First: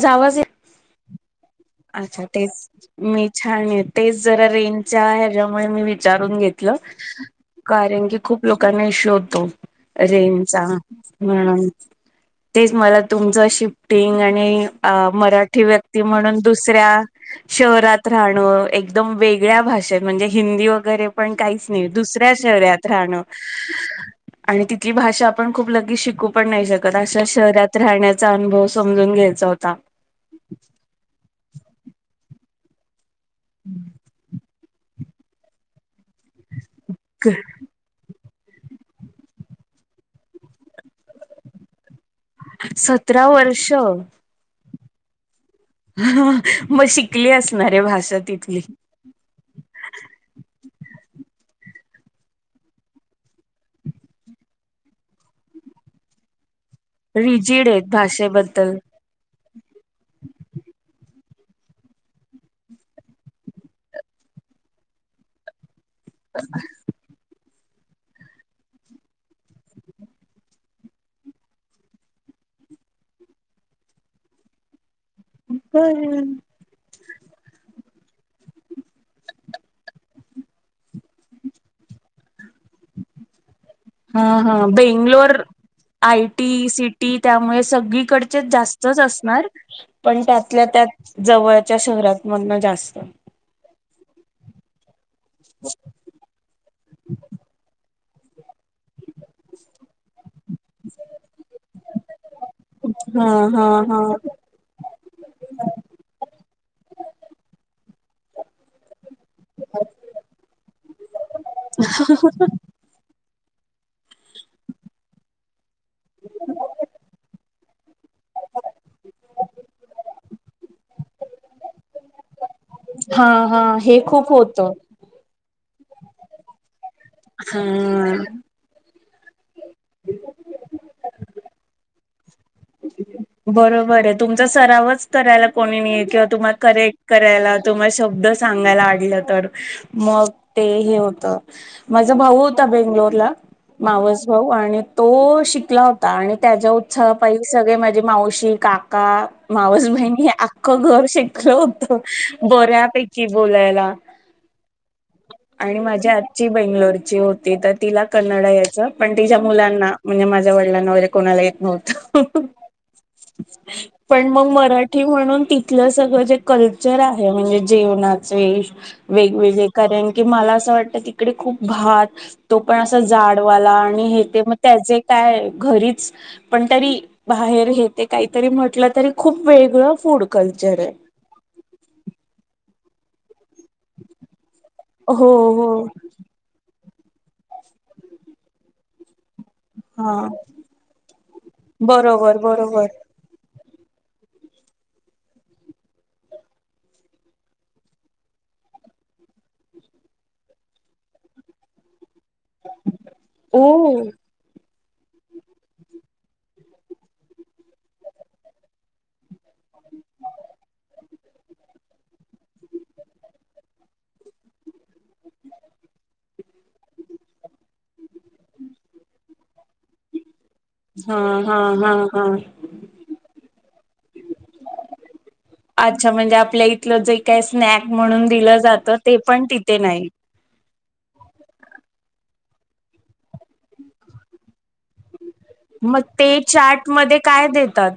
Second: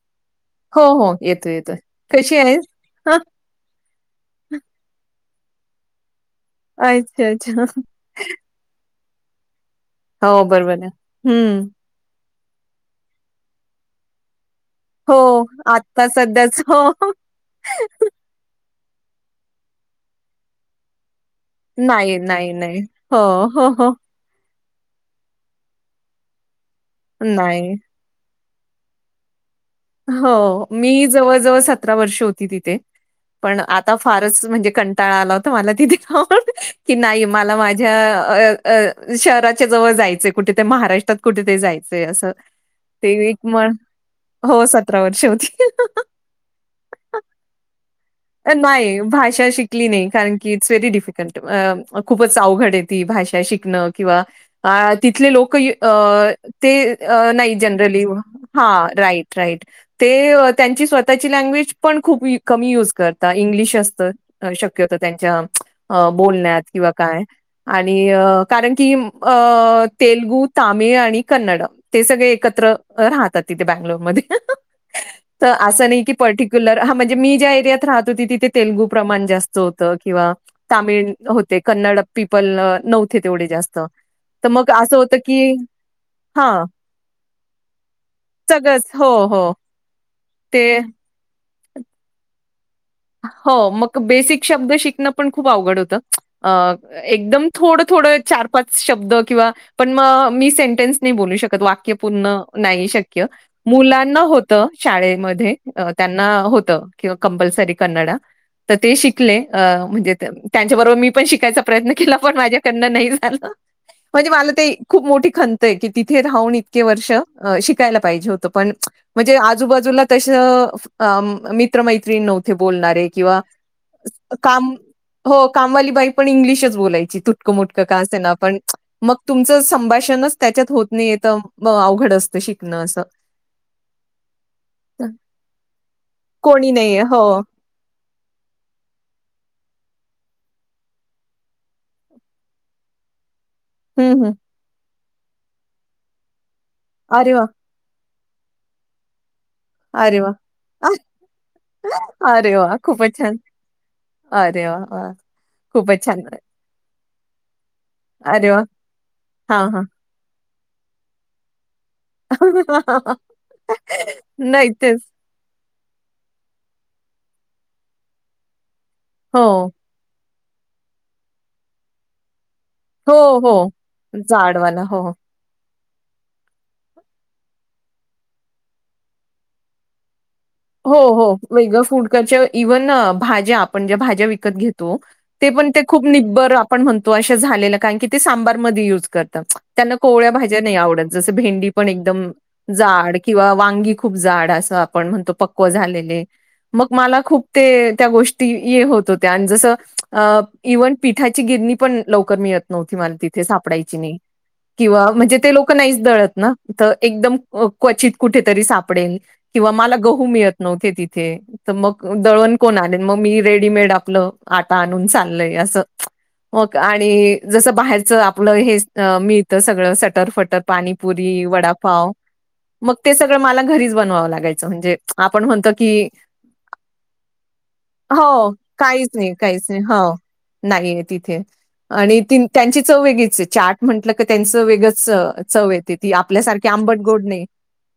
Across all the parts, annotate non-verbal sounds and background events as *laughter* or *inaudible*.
जावाजे हो, हो. येतोय, येतोय. अच्छा कशी आहेस? तेच हां, मी छान तेच जरा रेनच्या आहे त्यामुळे मी विचारून घेतलं अच्छा, अच्छा. कारण की खूप लोकांना इशूतो हो, रेजचा बरोबर ना. हं. म्हणून तेच मला तुमचं शिफ्टिंग आणि अ हो, मराठी व्यक्ती आत्ता म्हणून सध्याच हो. दुसऱ्या शहरात राहणं एकदम वेगळ्या भाषेत म्हणजे हिंदी वगैरे पण काहीच नाही दुसऱ्या नाही, नाही. शहर्यात हो, राहणं हो, हो. आणि तिथली भाषा आपण खूप लगेच शिकू पण नाही शकत अशा नाही. शहरात राहण्याचा अनुभव समजून घ्यायचा होता हो मी जवळ जवळ सतरा वर्ष होती तिथे पण आता फारच म्हणजे कंटाळा आला होता मला तिथे हो की नाही मला माझ्या अ शहराच्या जवळ जायचंय कुठेेतरी महाराष्ट्रात कुठेतरी जायचं अस ते सतरा वक म्ह वर्ष हो सतरा वर्ष होती मग शिकले असणारे भाषा तिथली नाही भाषा शिकली नाही कारण की व्हेरी डिफिकल्ट खूपच अवघड आहे ती भाषा शिकणं किंवा तिथले लोक अ *inaudible* नाही रिजिड आहेत जनली भाषेबद्दल रा त्यां स्वः *inaudible* ल्ज पण खप क यज कर इ असत शक्य होत त्यांच्या अ बोलण्यात किंवा काय आणि कारण की अ तेलुगू, तामिळ आणि कन्नडम ते सगळे एक त्र राहतात तिथे बंगलोरमध्ये. त असं नाही की पर्टिक्युलर हा म्हणजे मी ज्या एरियात राहत होती तिथे तेलगू प्रमाण जास्त होत किंवा तामिळ होते कन्नड पीपल अ नवथे तेवढे जास्त. हा तर हा मग असं होतं की बेंगलोर. आय हां, टी सीटी त्यामुळे सगळीकडचेच सगळंच. जास्तच हो, असणार हो. पण त्यातल्या ते त्यात जवळच्या शहरात म्हणून जास्त हो मग बेसिक शब्द शिकणं पण खूप आवघड होत एकदम थोड थोडं चार पाच शब्द किंवा पण म मी सेंटेन्स नाही बोलू शकत वाक्य पूर्ण नाही शक्य हा हा हा मुलांना होत शाळेमध्ये त्यांना होत किंवा कंपल्सरी कन्नड ह. तर ते शिकले अ म्हणजे त्यांच्याबरोबर मी पण शिकायचा प्रयत्न केला पण माझ्याकडनं नाही झालं. म्हणजे मला ते खूप मोठी खंन त की तिथे राहून इतके वर्ष शिकायला पाहिजे होत पण म्हणजे आजूबाजूला तस मित्रमैत्रिण नवते बोलणारे, हा किंवा हा हे खूप होत काम हो काम वाली बाई पण इंग्लिशच बोलायची तुटकमटक का हा असेना पण मग तुमचं संभाषणच त्याच्यात होत नाहीये त अवघड असत शीक बरोबरे तुमचा सरावच करायला कोणी नाही किंवा तुम्हाला कोणी करेक्ट नाहीये हो करायला. तुम्हाला शब्द सांगायलालं आडल तर मग ते होत माझ भाऊ होता, बेंगलोरला हं, मावस हं. भाऊ आणि तो शिकला होता आणि त्याच्या उत्साहा अरे पाई वाह! माझी मावशी, काका मावस अरे बहिणी, वाह! आख्खं घर शेकलं होत अरे वाह! खूपच बऱ्यापैकी छान. बोलायला. अरे वा वा. आणि माझी आजी बेंगलोर ची होत ती तर तिला कन्नड अरे वाह! यायचं पण तिच्या हां, हां. मुलांना म्हणजे माझ्या वडिलांना वगैरे कोणाला येत नव्हतं. पण मग नाही तेच. मराठी म्हणून ति तीथल सगळ जे कल्चर आहे म्हणजे जेवणाचे हो. वेगवेगळे कारण की मला असं वाटतं तिकडे खूप भात तो पण असं हो, हो. जाडवाला आणि हे ते मग जाडवाला. त्याचे हो. काय घरीच पण तरी बाहेर घेते काहीतरी म्हटलं तरी खूप वेगळं फूड. कल्चर आहे. हो हो वेगळ फूड करच्या इव्हन भाज्या. ज्या भाज्या विकत घेतो घेतो हो ते हो पण खूप निबर आपण म्हणतो अशा झालेलं कारण की ते सांबार म युज करत. त्यांना हा कोवळ्या भाज्या नाही आवडत जस भेंडी पण एकदम बरोबर बरोबर जाड कींवा वा ंगी खूप जाड अस आपण म्हणतो पक्व झालेले. मग मला खूप ते त्या गोष्टी ये होत होत्या, आणि जसं इव्हन पिठाची गिरणी पण लवकर मिळत नव्हती मला तिथे ओ सापडायची नाई. किंवा म्हणजे ते लोक नाहीच दळत ना त एकदम क्वचित कुठेतरी सापडेन. किंवा मला गहू मिळ नवते तिथे त मग दळण कोण आनील मग मी रेडीमेड आपलं आटा आणून चाललय. असं. होका? आणि जसं बाहेरच आपलं हे मिळत सगळं सटरफटर हा पाणीपुरी हा हा वडापाव हा मग ते सगळं मला घरीच बनवावं लागायचं म्हणजे. आपण म्हणत की अच्छा म्हणजे आपल्या इथलं जे काय स्नॅक म्हणून हो दिलं जातं काहीच ते नाही पण काहीच तिथे नाही. ह. हो. नाहीये तिथे आणि त त्यांची चव वेगळीचे चार्ट म्हटलं का त्यांचं वेगंच चव येते मग ती ते आपल्यासारखे चाट आंबट मध्ये गोड नाही. काय देतात?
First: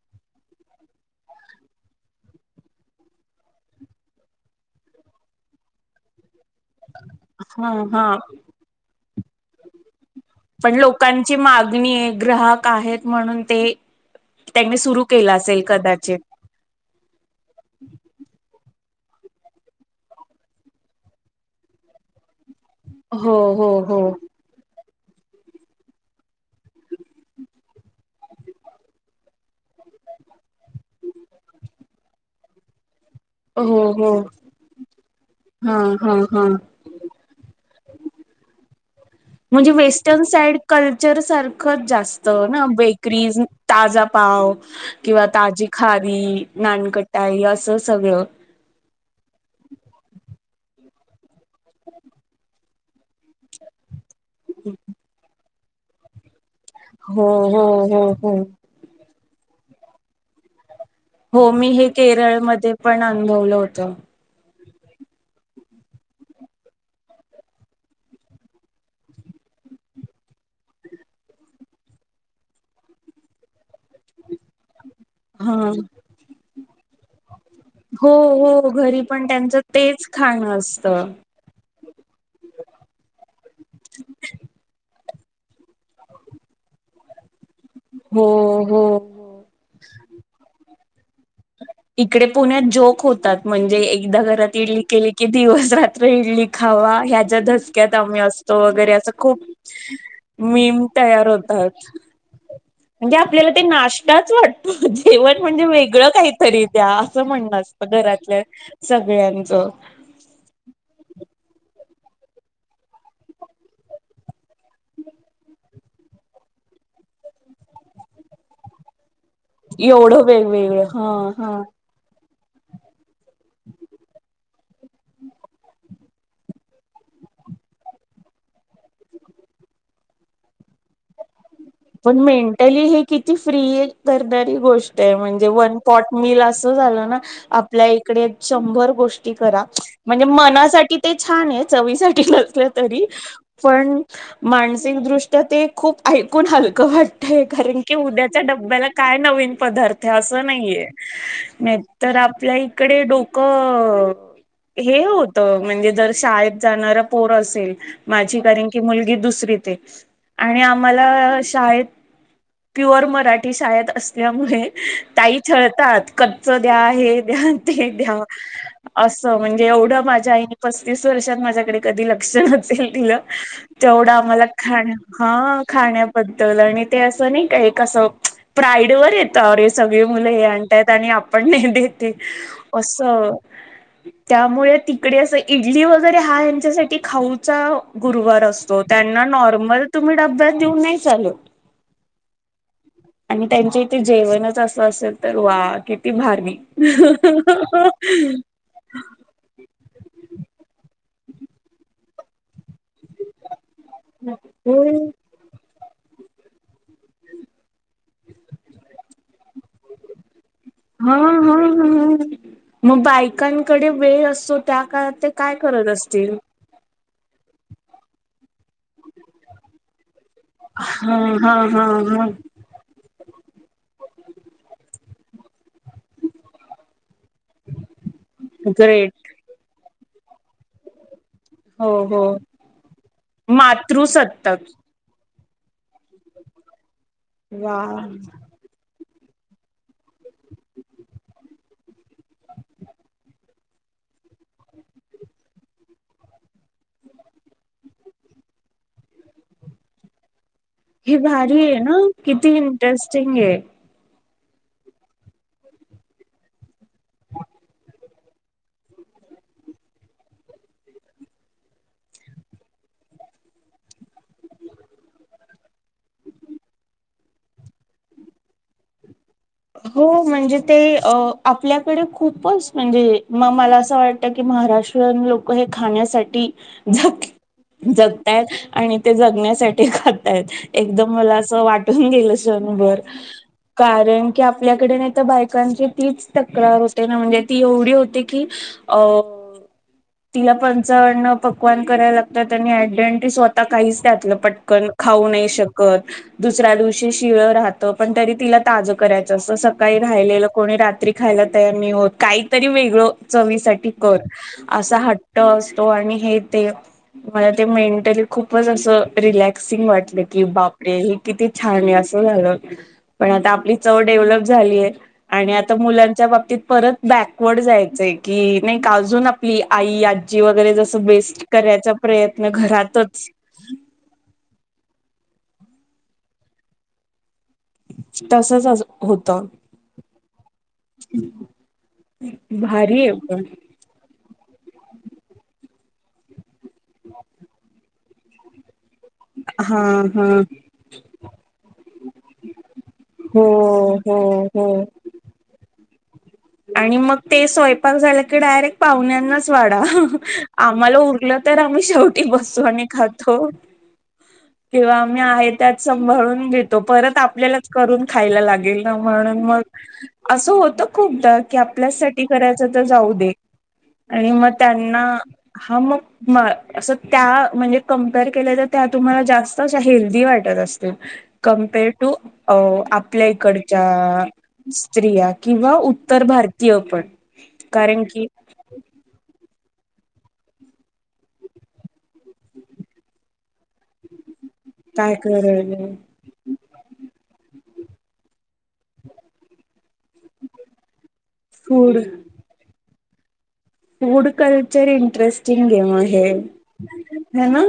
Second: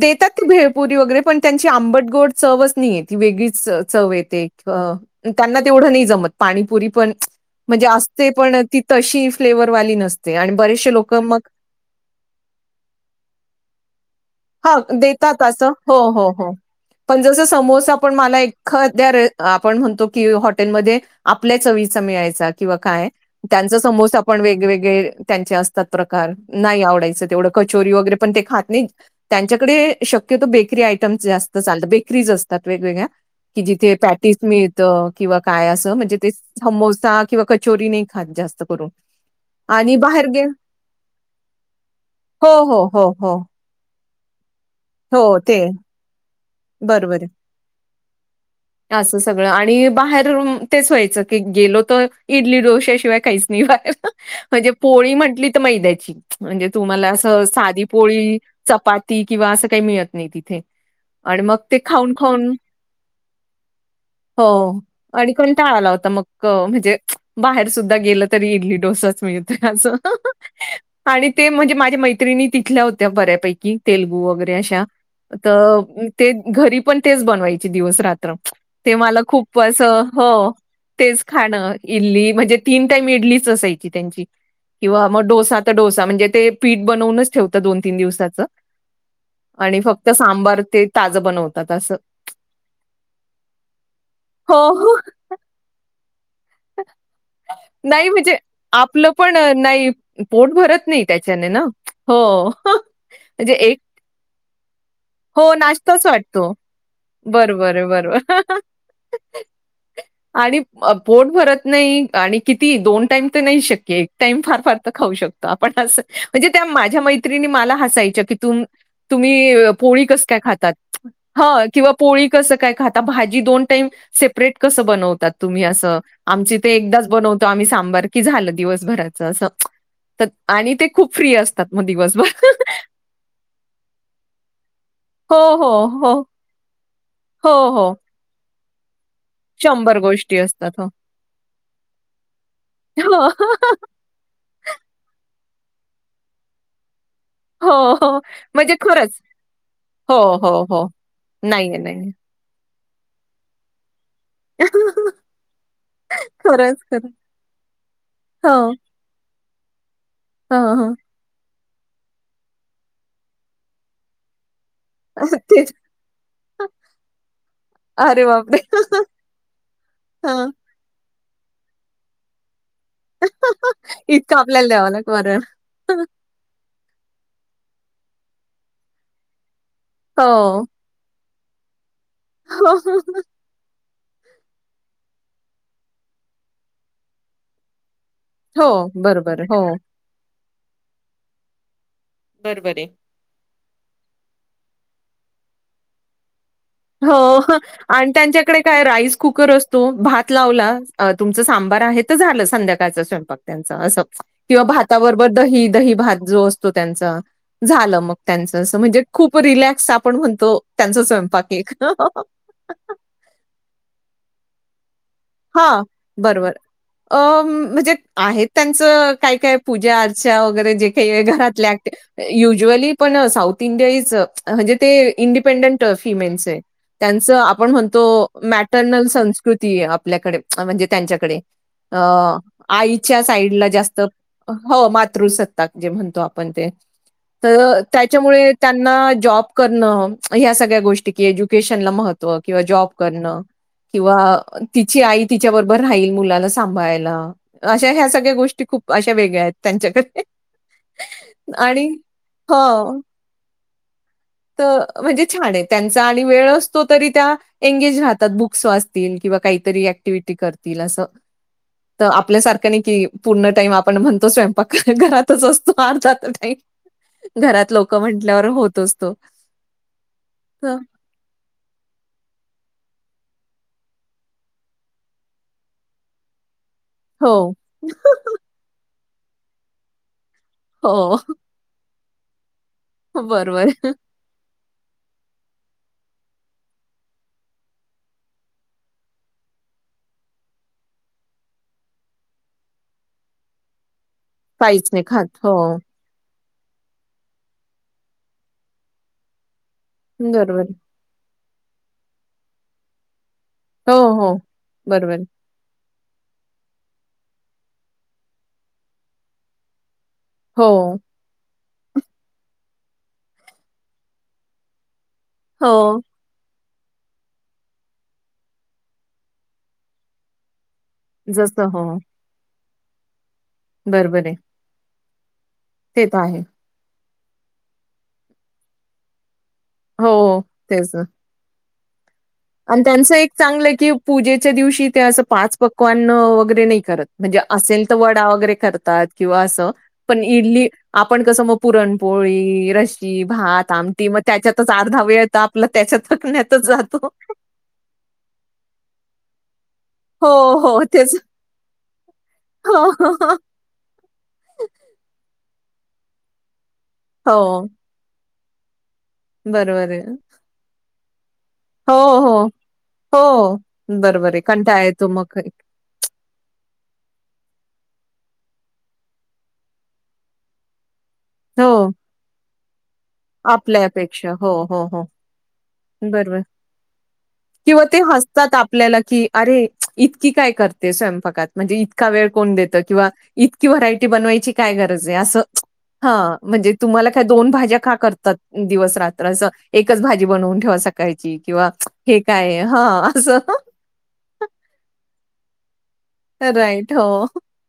देताते भेळ पुरी वगरे पण त्यांची आंबटगोड चवच नाहीये ती वेगळीच चव येते त्यांना कुठं नाही जमत पाणीपुरी पण. हा म्हणजे हा असते पण ती तशी फ्लेवरवाली नसते. आणि पण बरेचसे लोकं लोकांची मग मागणी आहे ग्राहक आहेत म्हणून ते. त्यांनी हां, सुरू केला. देतात असेल हो कदाचित हो हो पण जस समोसा पण मला एक. ख *unintelligible* आपण म्हणतो, कि हॉटेलमध्ये आपल्या चवीचा मिळायचा. किंवा काय, हो हो त्यांचा हो समोसा पण वेगवेगळे त्यांचे असतात प्रकार, नाही आवडायचं तेवढं कचोरी वगैरे पण ते खात नाही, त्यांच्याकडे शक क्यतो बेकरी आयटमस् जास्त चालत, बेकरीज असतात वेगवेगळ्या. कि हो जिथे हो पॅटीस मिळतं किंवा काय हा असं हा म्हणजे ते हा समोसा किंवा कचोरी नाही खात. जास्त करून. म्हणजे आणि वेस्टर्न बाहेर गे साईड कल्चर सारखंच जास्त हो, ना हो, हो, हो, बेकरीज् ताजा पाव किंवा ताजी खारी बरोबरंय, नानकटाई असं सगळं असं सगळं आणि बाहेर रून तेच व्हायचं, की गेलो तर इडली डोश्या शिवाय काहीच नाही बाहेर. म्हणजे पोळी म्हंटली तर मैद्याची, म्हणजे तुम्हाला हो असं हो साधी हो हो पोळी चपात ती किंवा असं काही मिळत नाही तिथे. आणि हो मग मी ते हे खाऊन खाऊन, केरळमध्ये पण अनुभवलं होतं हो. आणि कोणी टाळाला लावता मग, म्हणजे बाहेर सुद्धा गेलं तरी इडली डोसाच मिळते असं. आणि ते म्हणजे माझ्या मैत्रिणी तिथल्या होत्या बऱ्यापैकी, तेलुगू वगैरे अशा. हा तर ते घरी पण तेच बनवायची दिवस हो रात्र, हो ते घरी मला पण त्यांचं खूप असं तेच ह, खाणं असतं तेच खाणं अ इडली म्हणजे तीन टाईम इडलीच असायची त्यांची, किंवा मग डोसा तर डोसा म्हणजे ते पीठ बनवूनच ठेव ता दोन तीन हो दिवसाचं हो हो आणि फक्त सांबार ते ताजं बनवतात असं. इकडे पुण्यात जोक होतात, म्हणजे एकदा घरात इडली हो. केली की दिवस रात् इडली खावा ह्याच्या धसक्यात नाही आम्ही म्हणजे असतो वगैरे आपलं असं पण खूप, अ, नाही पोट मी भरत नाही तयार त्याच्याने ना. होतात, हो. म्हणजे आपल्याला ते नाष्टाच वाटतो जेवण हो म्हणजे नाश्ताच वेगळं वाटतो. काहीतरी द्या. असं म्हणण बरोबर आहे, असतं घरातल्या बरोबर. सगळ्यांचं. आणि पोट भरत नाही. नाही आणि किती दोन टाईम तर नाही शक्य. एक टाईम फार फार तर खाऊ शकतो. आपण अस म्हणजे त्या माझ्या मैतत्रिणी मला हसायच्या. की तुम्ही पोळी एवढं कसली. खातात. वेगवेगळं हा हा किंवा पोळी कस काय खाता. भाजी दोन टाइम सेप्रेट कस बनवतात? तुम्ही असं. आमच्याहिते ते एकदाच बनवतो. आम्ही सांबर की झालं दिवसभराच अस. आणि ते खूप फ्री असत. पण मेंटली हे किती फ्री दरदरी गोष्ट आहे हो, म्हणजे हो, वन हो. पॉट मिल असं झालं ना. हो, हो. आपल्याकडे शंभर गोष्टी. करा म्हणजे गोष्टी असतात. हो. मनासाठी ते छान आहे. चवीसाठी नसलं तरी हो, पण मानसिकदृष्ट्या ते खूप ऐकून हलकं वाटतं. कारण की हो, हो. उद्याच्या म्हणजे डब्याला काय खरंच. नवीन पदार्थ हो, अस हो, नाहीये हो. नाहीये, नाहीं नाहीये. तर. आपल्या इकडे डोकं हे होत म्हणजे जर शाळेत खरंच, जाणार खरं. पोर असेल. माझी हो, कारण की मुलगी दुसरीत आणि हां, हां. आम्हाला. शाळेत प्युअर मराठी शाळेत असल्यामुळे. ताई तेच. छळतात. कच्च द्या हे द्या. ते द्या अरे बापरे! असं म्हणजे एवढं माझ्या हां. आईनी पस्तीस च वर्षात माझ्याकडे कधी लक्ष नसेल दिल तेवढं इतकं आम्हाला आपल्याला द्यावं खायाला लागतं वरण. हा खाण्याबद्दल आणि ते असं. नाहीं का प्राईड वर येत. सगळे मुलं हे हो. आणतायत. आणि आपण नाही देते अस. त्यामुळे तिकडे असं इडली वगैरे हा यांच्यासाठी खाऊचा गुरुवार हो, असतो. त्यांना बरोबर आहे. हो. नॉर्मल तुम्ही डब्यात देऊन नाही चालत. बरोबर आहे. आणि त्यांच्या इथे जेवणच असं असेल तर वा किती भारी. हो आणि त्यांच्याकडे काय राईस कुकर असतो. भात लावला तुमचं सांबार आहे तर झालं संध्याकाळच स्वयंपाक त्यांचा. असं. किंवा हो. भाताबरोबर दही दही भात जो असतो त्यांचा झालं मग त्यांच. अस म्हणजे खूप रिलॅक्स आपण म्हणतो त्यांचा हा स्वयंपाक. हा एक. मग बायकांकडे वेळ असतो, त्या काळात ते काय हां, करत असतील? बरोबर. अ म्हणजे आहेत त्यांचं काय काय पूजा, अर्चा वगैरे जे हा काही हा घरातल्या हा हा ऍक्टिव्हिटी उजूवली पण साऊथ इंडिया इज म्हणजे ते इंडिपेंडेन्ट फिमेन्स आहे. त्यांचं आपण म्हणतो मॅटर्नल ग्रेट संस्कृती आपल्याकडे म्हणजे त्यांच्याकडे हो अ हो आईच्या साईडला जास्त मातृसत्ताक हो मातृ स म्हणतो आपण ते त वा त्याच्यामुळे त्यांना जॉब करण. ह्या सगळ्या गोष्टी एज्युकेशनला महत्व किंवा जॉब करणं. किंवा तिची आई तिच्याबरोबर राहील मुलाला सांभाळायला. अशा ह्या सगळ्या गोष्टी खूप अशा वेगळ्या आहेत. *unintelligible* हे भारी आहे आणि ना किती हो. इंटरेस्टिंग आहे. म्हणजे छान आहे त्यांचा आणि वेळ असतो तरी त्या एंगेज राहतात. बुक्स वाचतील. किं किवा काहीतरी ऍक्टिव्हटी करतील असं. तर आपल्यासारखं नाही कि पूर्ण टाईम आपण म्हणतो स्वयंपाक घरातच असतो. अर्धात टाईम. घरात लोक म्हंटल्यावर होतोच तो. हो म्हणजे तर ते आपल्याकडे खूपच म्हणजे मग मला असं वाटतं की महाराष्ट्रीयन लोक हे खाण्यासाठी जग हो. जगताय आणि ते जगण्यासाठी खात एकदम हो. मला असं वाटून गेलं क्षणभर. बरोबर. कारण की आपल्याकडे नाही तर बायकांची तीच तक्रार होते ना म्हणजे ती एवढी होते की अ तिला पंचान्न पकवान करायला लागतात. आणि आयडंट्री ती स्वतः काहीच खा पटकन काहीच खात. खाऊ नाही हो. शकत. दुसऱ्या दिवशी शिळ राहत. पण तरी तीला ताज करायचं असतं. सकाळी राहिलेलं बरोबर. कोणी रात्री खायला तयार नाही होत. काहीतरी वेगळं चवीसाठी हो, कर. हो. आसा बरोबर. हट्ट अस तो आणि हे ते मला ते मेंटली खूपच असं रिलॅक्सिंग वाटले. कि हो. बापरे ही किती छान आहे. असं झालं पण आता आपली चव डेव्हलप झालीय. आणि आता हो, मुलांच्या बाबतीत परत बॅकवर्ड जायचंय. की नाही का अजून आपली आई आजी वगैरे जस बेस्ट जसं करायचा प्रयत्न घरातच बरबर आहे. तेेत आहे. तसच अस होतं. हो तेच ना. आणि भारी त्यांच आहे एक पण चांगलं की पूजे च्या दिवशी ते असं पाच पक्वान वगैरे नाही करत. म्हणजे असेल तर वडा वगैरे करतात. किंवा असं हा पण हा इडली आपण कसं मग पुरणपोळी रशी की हो भात आमटी हो मग हो त्याच्यातच अर्धा वेळ येत आपला त्याच्यात करण्यातच आणि जातो. मग ते सोयपाक झाल की डारेक्ट पाहुण्यांनाच वाडा हो, हो, आम्हाला तेच. उरलं तर आम्ही शेवटी बसतो. आणि हो, खातो. हो, किंवा मी आहे त्यात सभाळून घेतो. परत हो, आपल्यालाच करून खायला लागेल. म्हणून मग बरोबर आहे. असं होत खूपदा. की हो, आपल्यासाठी हो, करायचं तर जाऊ दे. हो, आणि बरोबर आहे. मग कंटाळा त्यांना येतो मग. हा मग असं त्या म्हणजे कंपईर केल्या तर त्या तुम्हाला जास्त हेल्दी वाटत असतील कमपेअर हो, टू अ आपल्या आपल्या इकडच्या अपेक्षा. हो, हो, हो, स्त्रिया किंवा उत्तर बरोबर. भारतीय पण किंवा ते कारण की हसतात आपल्याला, की अरे इतकी काय करते स्वयंपाकात म्हणजे इतका वेळ कोण देतं किंवा इतकी व्हरायटी बनवायची काय गरज अस ह म्हणजे तु का दोन भाज्या का करतात दिवस रात्र असं एकच भाजी बनवून ठेवा सकाची किंवा फूड हे काय ह अस फूड कल्चर इंटरेस्टिंग गेम आहे राइट. हो, ह ना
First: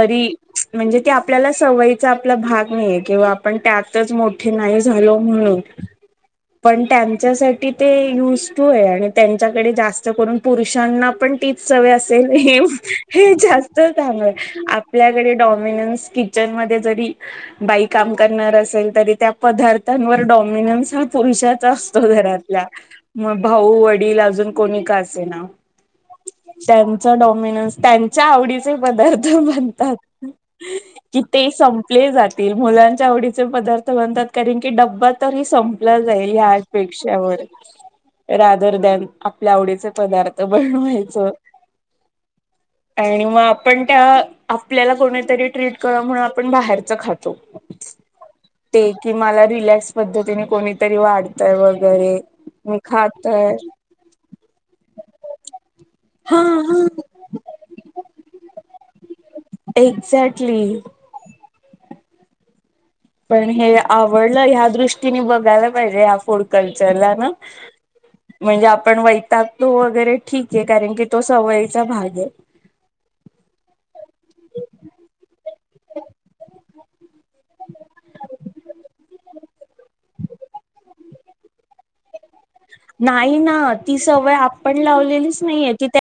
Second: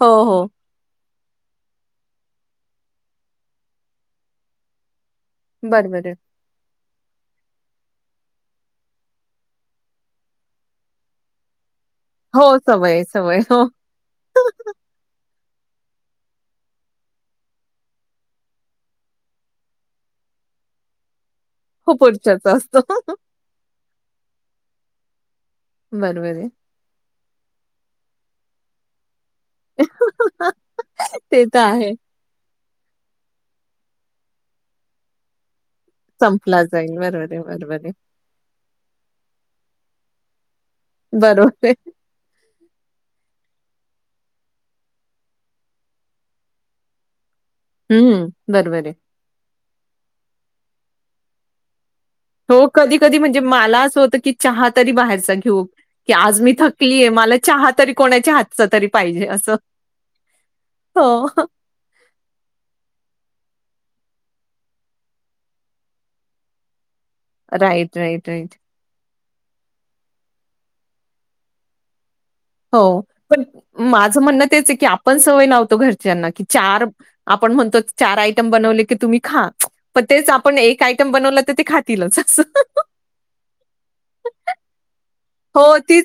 हो, हो. म्हणज आपल्याला सवयीचा आपला भाग नाही किंवा आपण त्यातच मोठे नाही झालो ह बरोबर आहे. पण त्यांच्यासाठी ते युजफू आहे आणि त्यांच्याकडे जास्त पुरुषांना पण तीच सवय असेल हो, सवय आहे, हे सवय आहे. हो. जास्त तांग आपल्याकडे नॉमिनेस किचन मध्ये जरी बाई काम करणार असेल तरी त्या पदार्थांवर डॉ नॉमिनेस हा पुरुषात हो, असतो पुढच्याचा घरातल्या असतो. मग भाऊ वडील अजून कोणी का असे ना बरोबर आहे डॉमिणस न त्यांच्या आवडीचे पदार् म्हणतात कि ते तर आहे. संपले जातील मुलांच्या आवडीचे पदार्थ म्हणतात कारन की ड्बा तरी संप जाल संपला जाईल. बरोबर हपेक्षावर आहे, बरोबर आहे. रादर देण न आपल्या आव पार्थ बनवाय बरोबर आहे. आणि मग पण त्या आपल्याला कोणीतरी ट्रीक करा म्हण आपण बाहेरच खातो हं, बरोबर आहे. ते कि मला रिलॅक्स पद्धतीने कोणीतरी वाढतय व हो कधी कधी म्हणजे मला असं होतं की चहा तरी बाहेरच घेऊ की आज हा मी हा थकलीय मला चहा तरी कोणाच्या हातचा तरी पाहिजे असं एक्झॅक्टली ह पण हे आवडलं ह्या दृष्टीने बघायला पाहिजे या फोडकल राइट, राइट, राइट. म्हणजे आपन टाकतो वगैरे ठीक आहे कारण की तो सवयीचा भाग आहे हो पण माझं म्हणणं तेच आहे की आपण सवय लाव्हतो घरच्यांना कि चार आपण म्हणतो चार आयटम बनवले की तुम्ही खा प तेच आपण एक बनवलं तर ते खातीलच अस नाही ना ती सवय आपण लावलेलीच नाहीय हो, त तीच